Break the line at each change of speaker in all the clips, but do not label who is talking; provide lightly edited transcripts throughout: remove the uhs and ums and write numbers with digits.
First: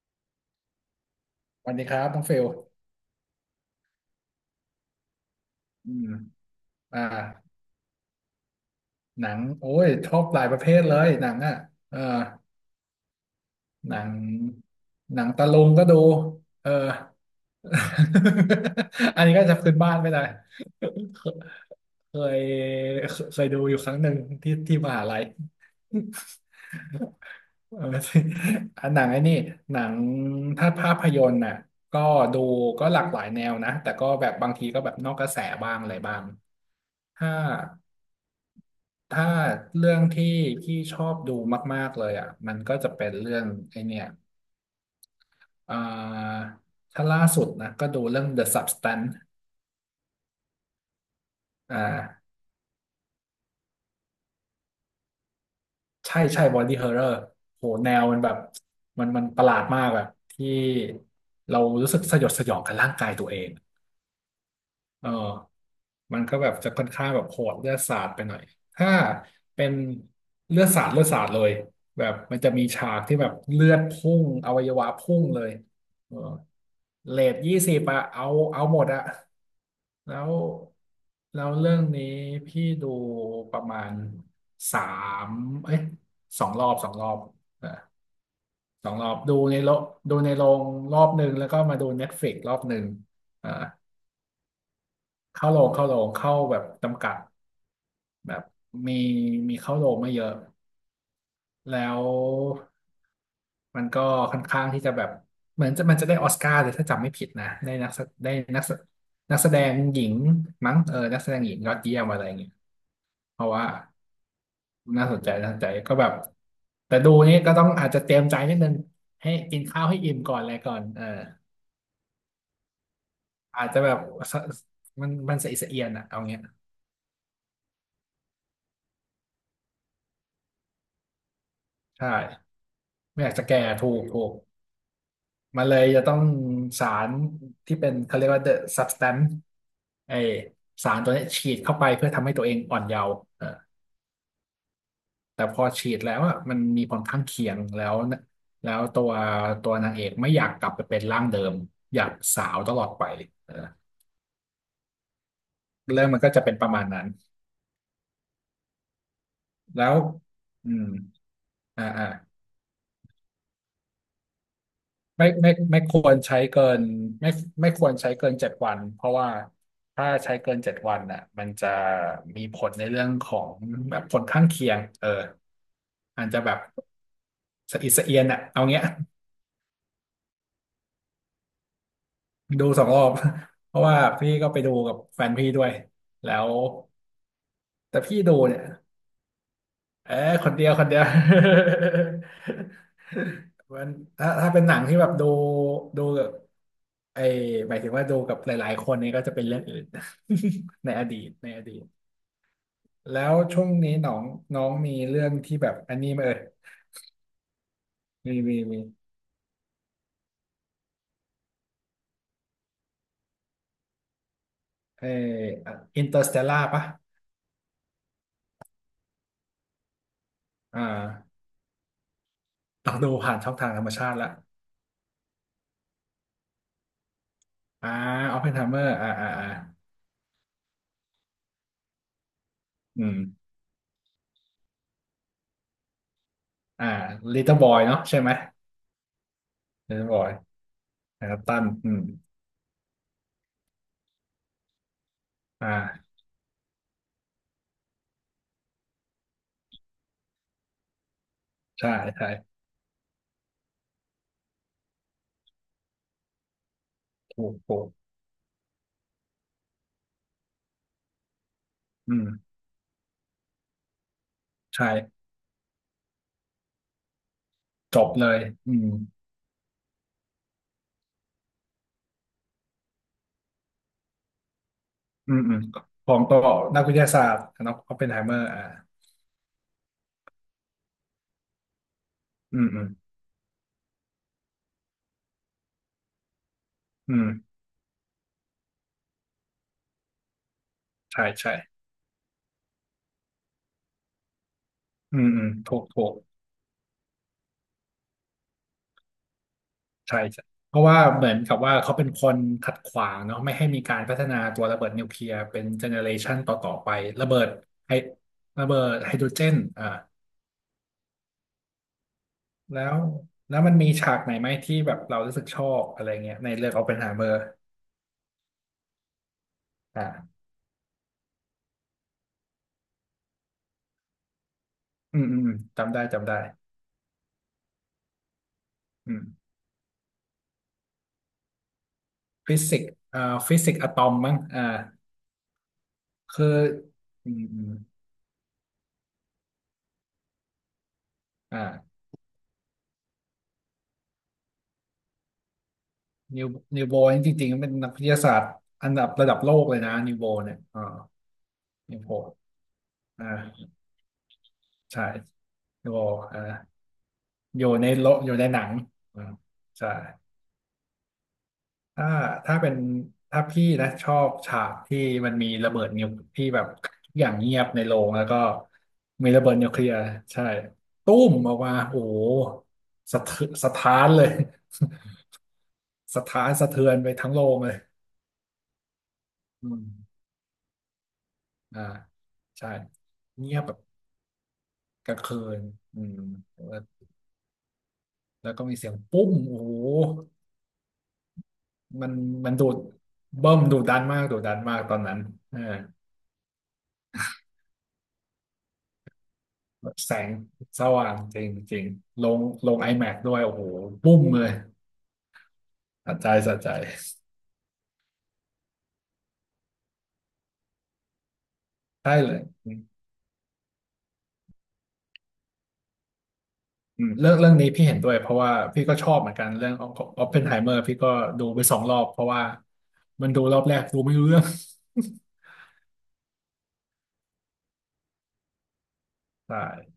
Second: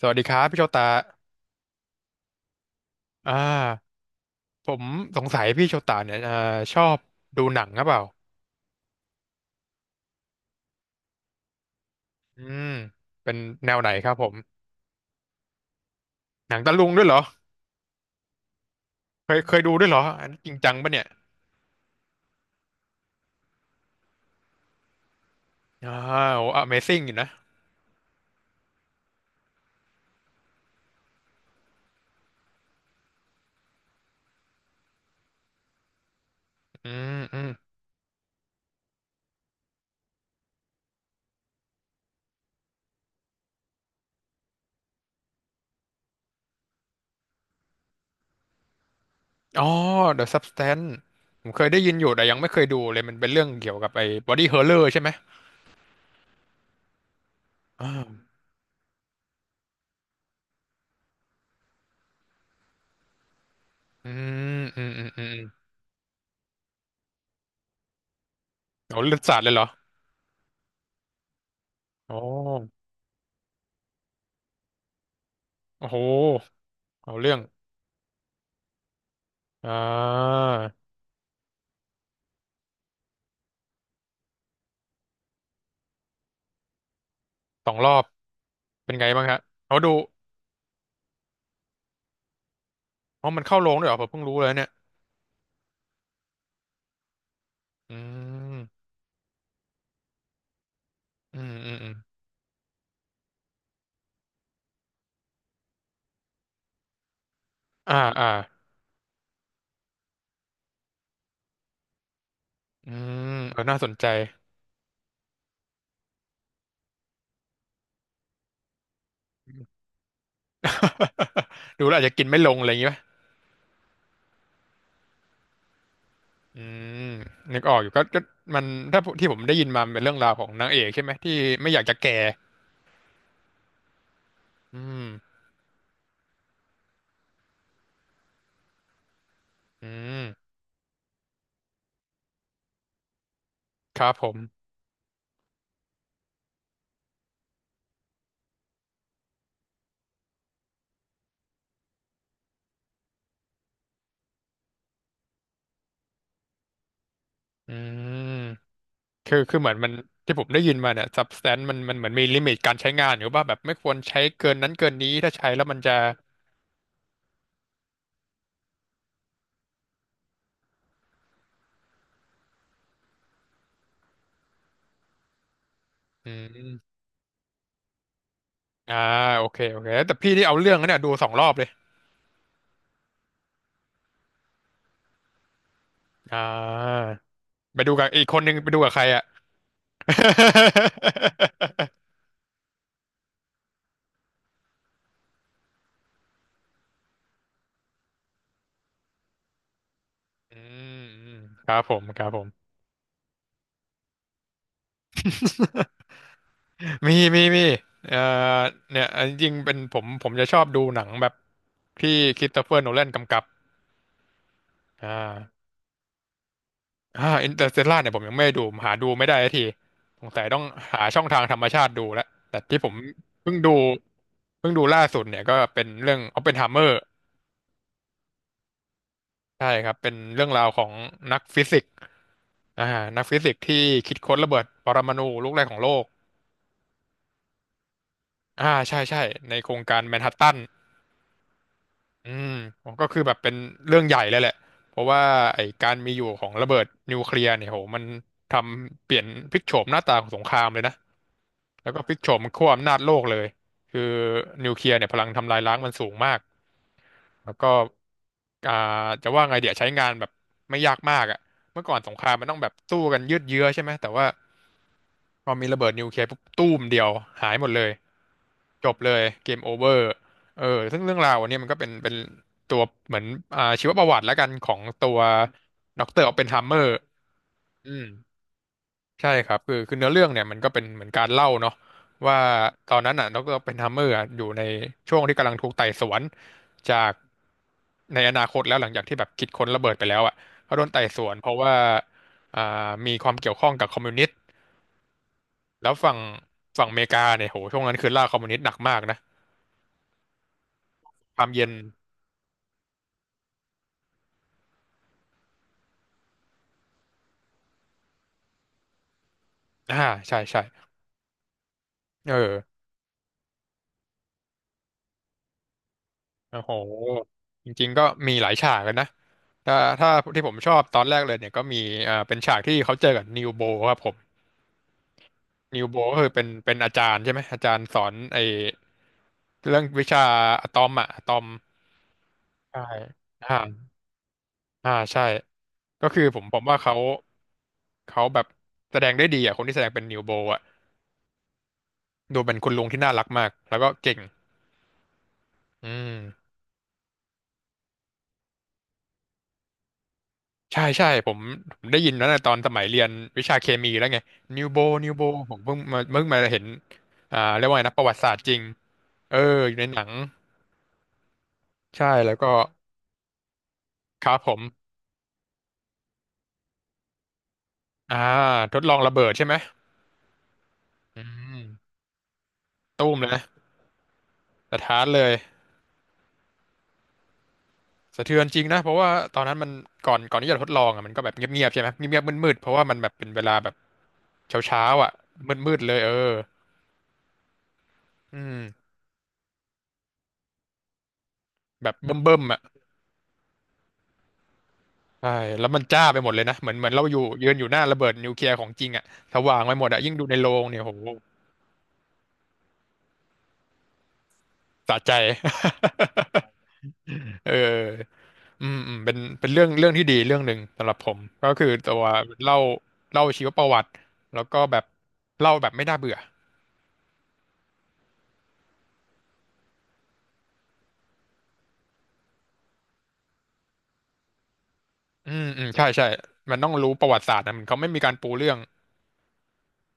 สวัสดีครับพี่โชตา
สวัสดีครับน้องเฟล
อ่าผมสงสัยพี่โช
อื
ตา
ม
เนี่ยชอบ
อ่า
ดูหนังหรือเปล่า
หนังโอ้ยชอบหลายประเภทเลยหนังอ่ะเออ
อืมเป็นแนวไหน
หนั
ค
ง
รับผม
หนังตะลุงก็ดู
หนัง
เออ
ตะลุงด้วยเหรอ
อัน
เค
นี้
ย
ก็
เค
จะ
ย
พื้
ดู
น
ด้วย
บ้า
เหร
น
อ
ไม่ได้
อันนี้จริงจังปะเนี่ย
เคยเคยดูอยู่ครั้งหนึ่งที่ที่มหาลัย
อ่าโอ้ Amazing อยู่นะ
เอออันหนังไอ้นี่หนังถ้าภาพยนตร์น่ะก็ดูก็หลากหลายแนวนะแต่ก็แบบบางทีก็แบบนอกกระแสบ้างอะไรบ้าง
อืม
ถ้า
อืม
ถ้าเรื่องที่พี่ชอบดูมากๆเลยอ่ะมันก็จะเป็นเรื่องไอเนี่ยอ่าถ้าล่าสุดนะก็ดูเรื่อง The Substance
อ๋อ The Substance ผมเคย
อ่
ได้ยินอยู่แต่
า
ยังไม่เคยดูเลยมันเป็นเรื่องเกี่ยวกับไอ้ Body Horror ใช่ไหม
ใช่ใช่ Body Horror โห
อ่
แนวมันแบ
า
บมันประหลาดมากแบบที่เรารู้สึกสยดสยองกับร่างกายตัวเอง
อืมอืมอื
เ
มอืม
ออมันก็แบบจะค่อนข้างแบบโหดเลือดสาดไปหน่อยถ้า
โอ้เลือดสาดเลยเหร
เป็
อ
นเลือดสาดเลือดสาดเลยแบบ
โอ้
มันจะมีฉากที่แบบเลือดพุ่งอวัยวะพุ่งเลย
โอ้โห
เออ
เอา
เร
เรื่
ท
อง
20อะเอาเอาหมดอะ
อ่
แล้ว
า
แล้วเรื่องนี้พี่ดูประมาณสามเอ้ย2 รอบ 2 รอบเอ
ส
อ
องรอบ
สอ
เป็
ง
น
ร
ไง
อบ
บ้าง
ดู
ฮะ
ในโร
เอา
ง
ดู
ดูในโรงรอบหนึ่งแล้วก็มาดูเน็ตฟล x กรอบหนึ่ง
อ๋อมัน
อ่า
เข้าโรงด้วยเหรอผมเพิ่งรู้เลยเนี่ย
เข้าโรงเข้าแบบจำกัด
อื
แบบ
ม
มีมีเข้าโรงไม่เยอะ
อืมอืมอ
แล้
ม
วมันก็ค่อนข้างที่จะแบบเหมือนจะมันจะได้ออสการ์เลยถ้าจำไม่ผิดนะได้นัก
อ่า
แส
อ่า
ได้นักแสนักแสดงหญิงมั้งเออนักแสดงหญิงยอดเยี่ยมอะไรอย่างเงี้ย
อืม
เพราะ
เออ
ว่า
น่าสนใจ
น่าสนใจน่าสนใจก็แบบแต่ดูนี่ก็ต้องอาจจะเตรียมใจนิดนึงให้กินข้าวให้อิ่มก่อนอะไรก่อนเออ
ดูแล้วอาจจะกินไม่ลงอะไรอย่างงี้ป่ะ
อาจจะแบบสมันสะอิดสะเอียนอะเอาเงี้ย
อืมนึกออกอยู่ก็มันถ้าที่ผมได้ยินมามันเป็นเรื่องราวของนางเอกใช่ไหมที่ไม่อยากจะ
ใช่
แก่
ไม่อยากจะแก่ถูกถูก
อืม
มันเลยจะต้องสารที่เป็นเขาเรียกว่า the substance
อื
ไอ
ม
สารตัวเนี้ยฉีดเข้าไปเพื่อทำให้ตัวเองอ่อนเยาว์เออ
ครับผม
แต่พอฉีดแล้วอ่ะมันมีผลข้างเคียงแล้วนะแล้วตัวนางเอกไม่อยากกลับไปเป็นร่างเดิมอยากสาวตลอดไปเออเรื่องมันก็จะเป็นประมาณนั้น
อืมคือเหมือน
แล้
มัน
ว
ที่ผมได้
อื
ยิน
ม
มาเนี่ย substance มัน
อ่า
มันเห
อ่า
มือนมีลิมิตการใช้งานอยู่ป่ะแบบไม่ควรใช้เกินนั้นเกินนี้
ไม่
ถ้าใช้
ไม่
แล้วมัน
ไม่
จะ
ควรใช้เกินไม่ไม่ควรใช้เกินเจ็ดวันเพราะว่าถ้าใช้เกินเจ็ดวันน่ะมันจะมีผลในเรื่องของแบบผลข้างเคียงเอออา
อื
จจะแบบ
ม
สะอิดสะเอียนอ่ะเอาเงี้ย
อ่าโอเคโอเคแต่พี่ที่เอาเรื่องนะเนี่ยดูสองรอบเลย
ดูสองรอบ เพราะว่าพี่ก็ไปดูกับแฟนพี่ด้วยแล้
อ่า
ว
ไปดู
แต่
กับ
พี่
อีก
ดู
คนนึง
เนี่ย
ไปดูกับใครอ่ะ
เออ คนเดียวคนเดียว มันถ้าเป็นหนังที่แบบดู ไอหมายถึงว่าดูกับหลายๆคนนี้ก็จะเป็นเรื่องอื่น
อื
ใน
ม
อดี
อื
ต
ม
ในอ
ค
ดี
รับ
ต
ผมครับผม
แล้วช่วงนี้น้องน้องมีเรื่องที่แบบอันนี้ไหมเอ่ย
มีเอ่อ
มีมีมี
เนี่ยอันจริงๆเป็นผมจะชอบดูหนังแบบที่คริสโตเฟอร์โนแลนกำกับ
ไอ
อ่า
อินเตอร์สเตลล่าปะ
อินเตอร์เตลล่าเนี่ยผมยังไม่ได้ดูหาดูไม่ได้สักที สงสัยต้อง
อ่
หาช่อง
า
ทางธรรมชาติดูแล้ว แต่ที่ผ
ต้อ
ม
งดูผ่านช่
เพิ่
อง
ง
ทา
ดู
งธรรมชาติละ
ล่าสุดเนี่ยก็เป็นเรื่อง o p p e n h เม m e r
อ่าออปเพนไฮเมอร์อ่าอ่าอ่า
ใช่ครับเป็นเรื่องราวของนักฟิสิกส์อ่า
อืม
นักฟิสิกส์ที่คิดค้นระเบิดปรมาณูลูกแรกของโลก
อ่าลิตเติ้ลบอยเนาะใช่ไหม
ใช่ใช่ในโคร
ลิ
ง
ต
กา
เติ้
ร
ล
แม
บ
น
อ
ฮั
ย
ตตัน
นะครับตันอืม
อืมก็คือแบบเป็นเรื่องใหญ่เลยแหละเพราะว่าไอ้
อ
การมี
่า
อยู่ของระเบิดนิวเคลียร์เนี่ยโหมันทำเปลี่ยนพลิกโฉมหน้าตาของสงครามเลยนะแล้
ใช่
วก็พลิก
ใช่
โฉมขั้วอำนาจโลกเลยคือนิวเคลียร์เนี่ยพลังทำลายล้างมันสูงมาก
ถู
แล้
ก
วก็
ถูก
อ่าจะว่าไงเดี๋ยวใช้งานแบบไม่ยากมากอ่ะเมื่อก่อนส
อื
งครามมัน
ม
ต้องแบบสู้กันยืดเยื้อใช่ไหมแต่ว่า
ใช่
พอมีระเบิดนิวเคลียร์ปุ๊บตู้มเดียวหายหมดเลย
จบเลยอื
จ
ม
บเลยเกมโอเวอร์เออซึ่งเรื่องราวอันเนี้ยมันก็เป็นตัวเหมือนชีวประวัติแล้วกันของตัว
อืมอืม
ด็
ข
อก
อ
เตอ
ง
ร์ออ
ตั
ป
ว
เพนไฮเมอ
นักวิ
ร์
ทยาศาสตร์เนอะอ
อื
อปเพ
ม
นไฮเมอร์อ่า
ใช่ครับคือเนื้อเรื่องเนี่ยมันก็เป็นเหมือนการเล่าเนาะว่า
อืมอืม
ตอนนั้นอ่ะด็อกเตอร์อปเพนไฮเมอร์อะอยู่ในช่วงที่กำลังถูกไต่สวนจาก
อืม
ในอนาคตแล้วหลังจากที่แบบคิดค้นระเบิดไปแล้วอ่ะเขาโดนไต่ส
ใช่
วนเพ
ใช่
ราะว่าอ่ามีความเกี่ยวข้องกับคอมมิวนิสต์
อืมอืมถูก
แล้ว
ถูก
ฝั่งอเมริกาเนี่ยโหช่วงนั้นคือล่าคอมมิวนิสต์หนักมากนะ
ใช่ใช่เพราะว่าเหมือน
ความ
กับ
เย็น
ว่าเขาเป็นคนขัดขวางเนาะไม่ให้มีการพัฒนาตัวระเบิดนิวเคลียร์เป็นเจเนอเรชันต่อไประเบิดไฮระเบิดไฮโดรเจนอ่า
อ่าใช่ใช่ เออ
แล้วแล้วมันมีฉากไหนไหมที่แบบเรารู้สึกชอบอะไรเงี้ยใน
โอ้
เรื่
โห
องโอปเพนไฮเมอร์
จริงๆก็มีหลายฉากกันนะถ้า
อ่า
ที่ผมชอบตอนแรกเลยเนี่ยก็มีเป็นฉากที่เขาเจอกับนิวโบครับผม
อืมอืมอืม
นิว
จำ
โบ
ได้
ก็
จำ
คือ
ได้
เป็นอาจารย์ใช่ไหม อาจารย์สอนไอ้
อืม
เรื่องวิชาอะตอมอะอะตอม
ฟิสิ
ใช่
กส์อ่าฟิสิกส์
อ่า
อะตอมมั้งอ่า
ใช่ ก็คือผ
คื
ม
อ
ว่าเขา
อืมอืม
แบบแสดงได้ดีอ่ะคนที่แสดงเป็นนิวโบอ่ะ
อ่า
ดูเป็นคุณลุงที่น่ารักมากแล้วก็เก่งอื
นิ
ม
วนิวโบนี่จริงๆเป็นนักวิทยาศาสตร์อันดับระดับโลกเลยนะนิวโบเนี่ย
ใช่
อ่า
ใช่ผม
นิ
ได้
ว
ยิ
โบ
นแล้วนะตอนสมัยเรียนวิชา
อ่า
เคมีแล้วไงนิวโบ
ใช่
นิวโบผมเพิ่ง
นิว
มา
โบอ่า
เห็น
อ
เรียก
ยู่
ว่าไง
ใน
นะประ
โล
วั
ก
ติศา
อ
สต
ยู่
ร์
ใน
จริ
ห
ง
นังอ่า
เอออยู่ใน
ใช่
หนังใช่
ถ้า
แล้วก็
ถ้าเป็นถ้าพี่นะชอ
ค
บ
รับผ
ฉาก
ม
ที่มันมีระเบิดนิวที่แบบทุกอย่างเงียบในโรง
อ่า
แล้วก็
ทดลองระเบิ
มี
ด
ระ
ใช่
เบิ
ไหม
ดนิวเคลียร์ใช่ตุ้
อื
มออ
ม
กมาโอ้โห
ตู้ม
สะ
เลยนะ
เทืสะท้านเลย
สะท้านเลย
สะท้านสะเทือนไปทั้งโรงเลย
สะเทือนจริงนะเพราะว่าตอนนั้นมั
อื
น
ม
ก่อนที่จะทดลองอ่ะมันก็แบบเงียบๆใช่
อ่า
ไหมเงียบๆมืดๆเพ
ใช่
ราะว่ามันแบบเป็นเว
เงี
ลา
ยบ
แบ
แบ
บ
บ
เช้าๆ
ก
อ่ะ
ลางคืน
มืดๆเล
อื
ยเอ
ม
อ
แล้ว
อื
แล้วก็มีเสี
ม
ยงปุ้มโอ้โห
แบบ
มัน
เบิ่ม
มั
ๆ
น
อ่ะ
ดูดเบิ่มดูดันมากดูดันมากตอนนั้น
ใช่
เออ
แล้วมันจ้าไปหมดเลยนะเหมือนเราอยู่ยืนอยู่หน้าระเบิดนิวเคลียร์ของจริงอะสว่างไปหม
แบ
ด
บ
อะ
แส
ยิ่งดู
ง
ในโรงเนี่
ส
ยโห
ว่างจริงจริงลงลง iMac ด้วยโอ้โหปุ้มเลย
สะใจ
สะใจสะใจ
เอออืมอืมเป็นเรื่องที่ดีเรื่องหนึ่งสำหรับผมก็คือตัว
ใช่เลย
เล่า
อืม
เล่าชีวประวัติแล้วก็แบบเล่าแบบไม่น่าเบื่อ
อืมเรื่องนี้พี่เห็นด้วยเพราะว่าพี่ก็ชอบเหมือนกันเรื่องของออปเพนไฮเมอร์พี่ก็ดูไปสองรอบเพราะว่ามันดูรอบแรกดูไม่รู้เรื่อง
อืมอืมใช่ใช่มันต้องรู้ประวัติศาสตร์นะมันเขาไม่มีการปูเรื่อง
ใช่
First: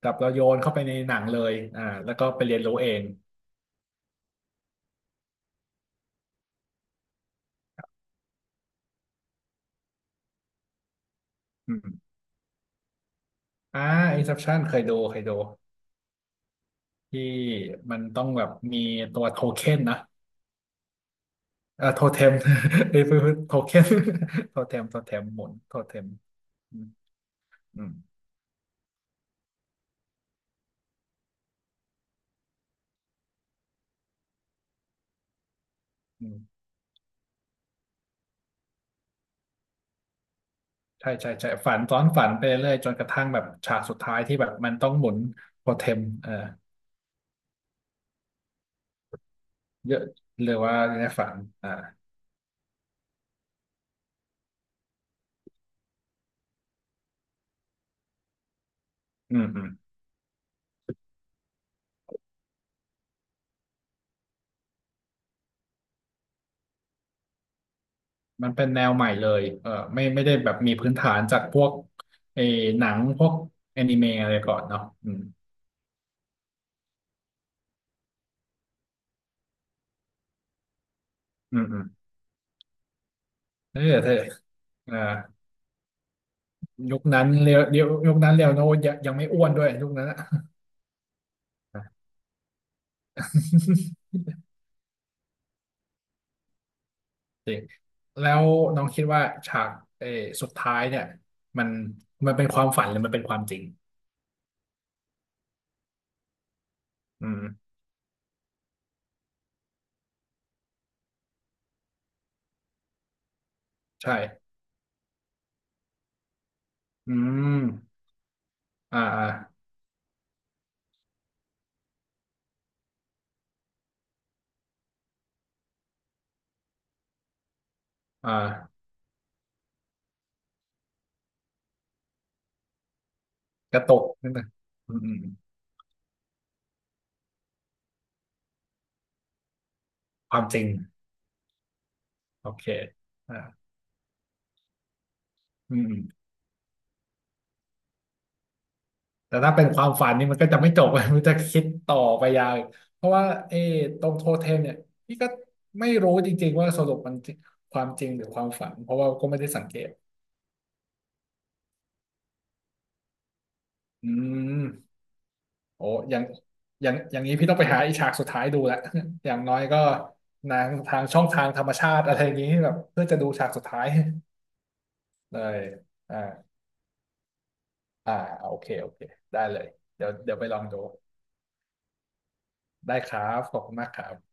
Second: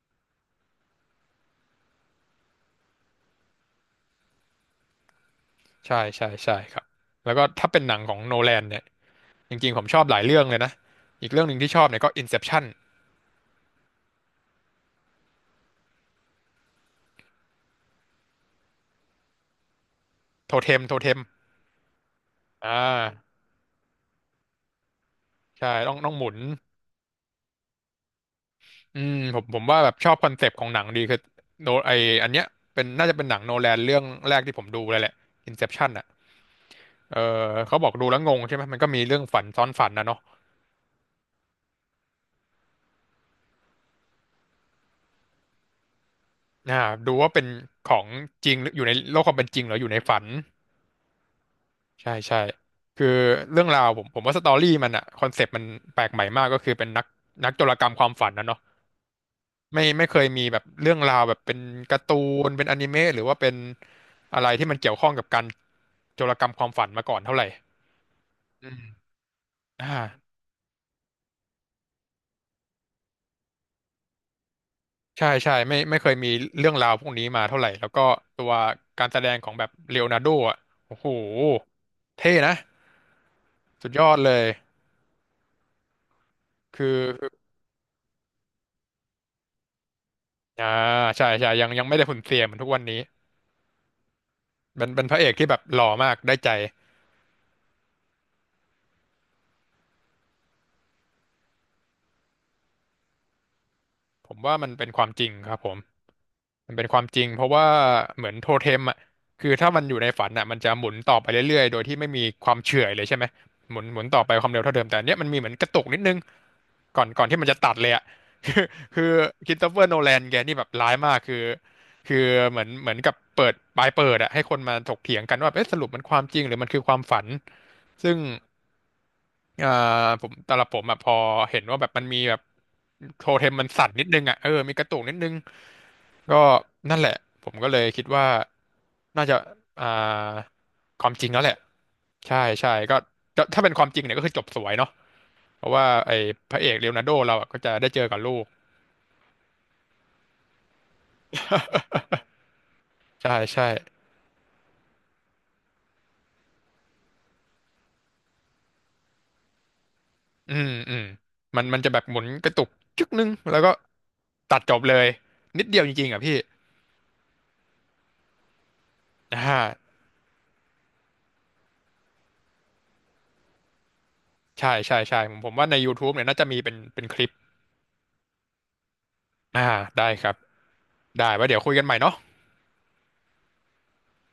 กับเราโยนเข้าไปในหนังเลยอ่าแล้วก็ไปเรียนรู้เอง
ใช่ใช่ใช่ครับแล้วก็ถ้าเป็นหนังของโนแลนเนี่ยจริงๆผมชอบหลายเรื่องเลยนะอีกเรื่องหนึ่งที่
อื
ชอบเนี่ย
ม
ก็ Inception
อ่า Inception เคยดูเคยดูที่มันต้องแบบมีตัวโทเค็นนะ
โทเทมโทเทม
โทเทม
อ่
เอ้ย
า
โทเค็น โทเทมโทเทมหมุน
ใช่
โท
ต้
เท
อง
ม
ต้องหมุน
อืมอืม
อืมผมว่าแบบชอบคอนเซปต์ของหนังดีคือโนไออันเนี้ยเป็นน่าจะเป็นหนังโนแลนเรื่องแรกที่ผมดูเลยแหละ Inception อ่ะ
อืม
เออเขาบอกดูแล้วงงใช่ไหมมันก็มีเรื่องฝันซ้อนฝันนะเนาะ
ใช่ใช่ใช่ฝันซ้อนฝันไปเรื่อยจนกระทั่งแบบฉากสุดท้ายที่แบบมันต้องหมุนโทเทมเออ
อ่าดูว่าเป็นของจริงหรืออยู่ในโลกความเป็นจริงหรืออยู่
เย
ใน
อะ
ฝัน
หรือว่าในฝันอ่า
ใช่ใช่คือเรื่องราวผมว่าสตอรี่มันอ่ะคอนเซปต์มันแปลกใหม่มากก็คือเป็นนักนักโจรกรรมความฝันนะเนาะ
อืมอืม
ไม่ไม่เคยมีแบบเรื่องราวแบบเป็นการ์ตูนเป็นอนิเมะหรือว่าเป็นอะไรที่มันเกี่ยวข้องกับการโจรกรรมความฝันมาก่อนเท่าไหร่
มันเป็
อื
น
ม
แนวใหม่เลยเออ
อ่า
ไม่ไม่ได้แบบมีพื้นฐานจากพวกไอ้หนังพวกแอนิเมะอะไรก่อนเนาะอืม
ใช่ใช่ไม่ไม่เคยมีเรื่องราวพวกนี้มาเท่าไหร่แล้วก็ตัวการแสดงของแบบเลโอนาร์โดอ่ะโอ้โห
อืมอืม
เท่นะ
เออ
สุดย
เธ
อ
อ
ดเลย
อ่า
คือ
ยุคนั้นเรียวยุคนั้นเรียวโนยังไม่อ้วนด้วยยุคนั้นอะ
อ่าใช่ใช่ยังยังไม่ได้หุ่นเสียเหมือนทุกวันนี้ เป็นเป็นพระเอกที่แบบหล่อมากได้ใจ
จริงแล้วน้องคิดว่าฉากเออสุดท้ายเนี่ยมันมันเป็นความฝันหรือมันเป็นความจริง
ผมว่ามันเป็นความจริงครับผม มันเป็นความจริ
อื
งเพราะว่า
ม
เหมือนโทเทมอ่ะคือถ้ามันอยู่ในฝันอ่ะมันจะหมุนต่อไปเรื่อยๆโดยที่ไม่มีความเฉื่อยเลยใช่ไหมหมุนหมุน
ใช่
ต่อไปความเร็วเท่าเดิมแต่อันเนี้ยมันมีเหมือนกระตุกนิดนึงก่อน
อื
ก่อนที่มันจะตัดเลย
ม
อ่ะ คือ
อ่า
คือ
อ่า
คริสโตเฟอร์โนแลนแกนี่แบบร้ายมากคือคือเหมือนเหมือนกับเปิดปลายเปิดอ่ะให้คนมาถกเถียงกันว่าเอ๊ะสรุปมันความจริงหรือมันคือความฝันซึ่ง
อ่า
เอ่อผมสำหรับผมอ่ะพอเห็นว่าแบบมันมีแบบโทเทมมัน
กระ
สั่
ต
นนิ
ก
ดนึง
นิด
อ่ะ
นึ
เอ
ง
อมีกระ
อื
ตุ
ม
ก
อื
นิด
ม
นึง ก็นั่นแหละผมก็เลยคิดว่าน่าจะอ่า
ความจริง
ความจริงแล้วแหละใช่
โอเค
ใช่ก็
อ่า
ก็ถ้าเป็นความจริงเนี่ยก็คือจบสวยเนาะเพราะ
อื
ว่า
ม
ไอ้พระเอกเลโอนาร์โดเราอะก็จะได้เจอกับลูก
แต่ถ้าเป็นความฝันนี่มันก็จะไม่จบ มันจะคิดต่อไปยาวอีกเพราะว่า
ใช่
เออ
ใช่
ตรงโทเทมเนี่ยพี่ก็ไม่รู้จริงๆว่าสรุปมันจริงความจริงหรือความฝันเพราะว่าก็ไม่ได้สังเกต
อืมอืมมันมันจะแบบหมุนกระตุกจึ๊กนึงแล้วก็
อื
ตัดจบเล
ม
ยนิดเดียว
โอ้
จริงๆ
อย่า
อ่ะ
ง
พี่
อย่างนี้พี่ต้องไปหาอีฉากสุดท้ายดูละ อย่างน้
อ่า
อยก็นางทางช่องทางธรรมชาติอะไรอย่างนี้แบบเพื่อจะดูฉากสุดท้าย
ใช่ใช่ใช่ผ
เล
มผม
ย
ว่าใน YouTube
อ่า
เนี่ยน่าจะมีเป็นเป็นคลิป
อ่าโอเคโอเคได้เล
อ่า
ยเดี๋
ได้
ยว
ครั
เดี๋
บ
ยวไปลองดู
ได้ไว้เดี๋ยวคุยกันใหม่เนาะ
ได้ครับขอบคุณมากครับ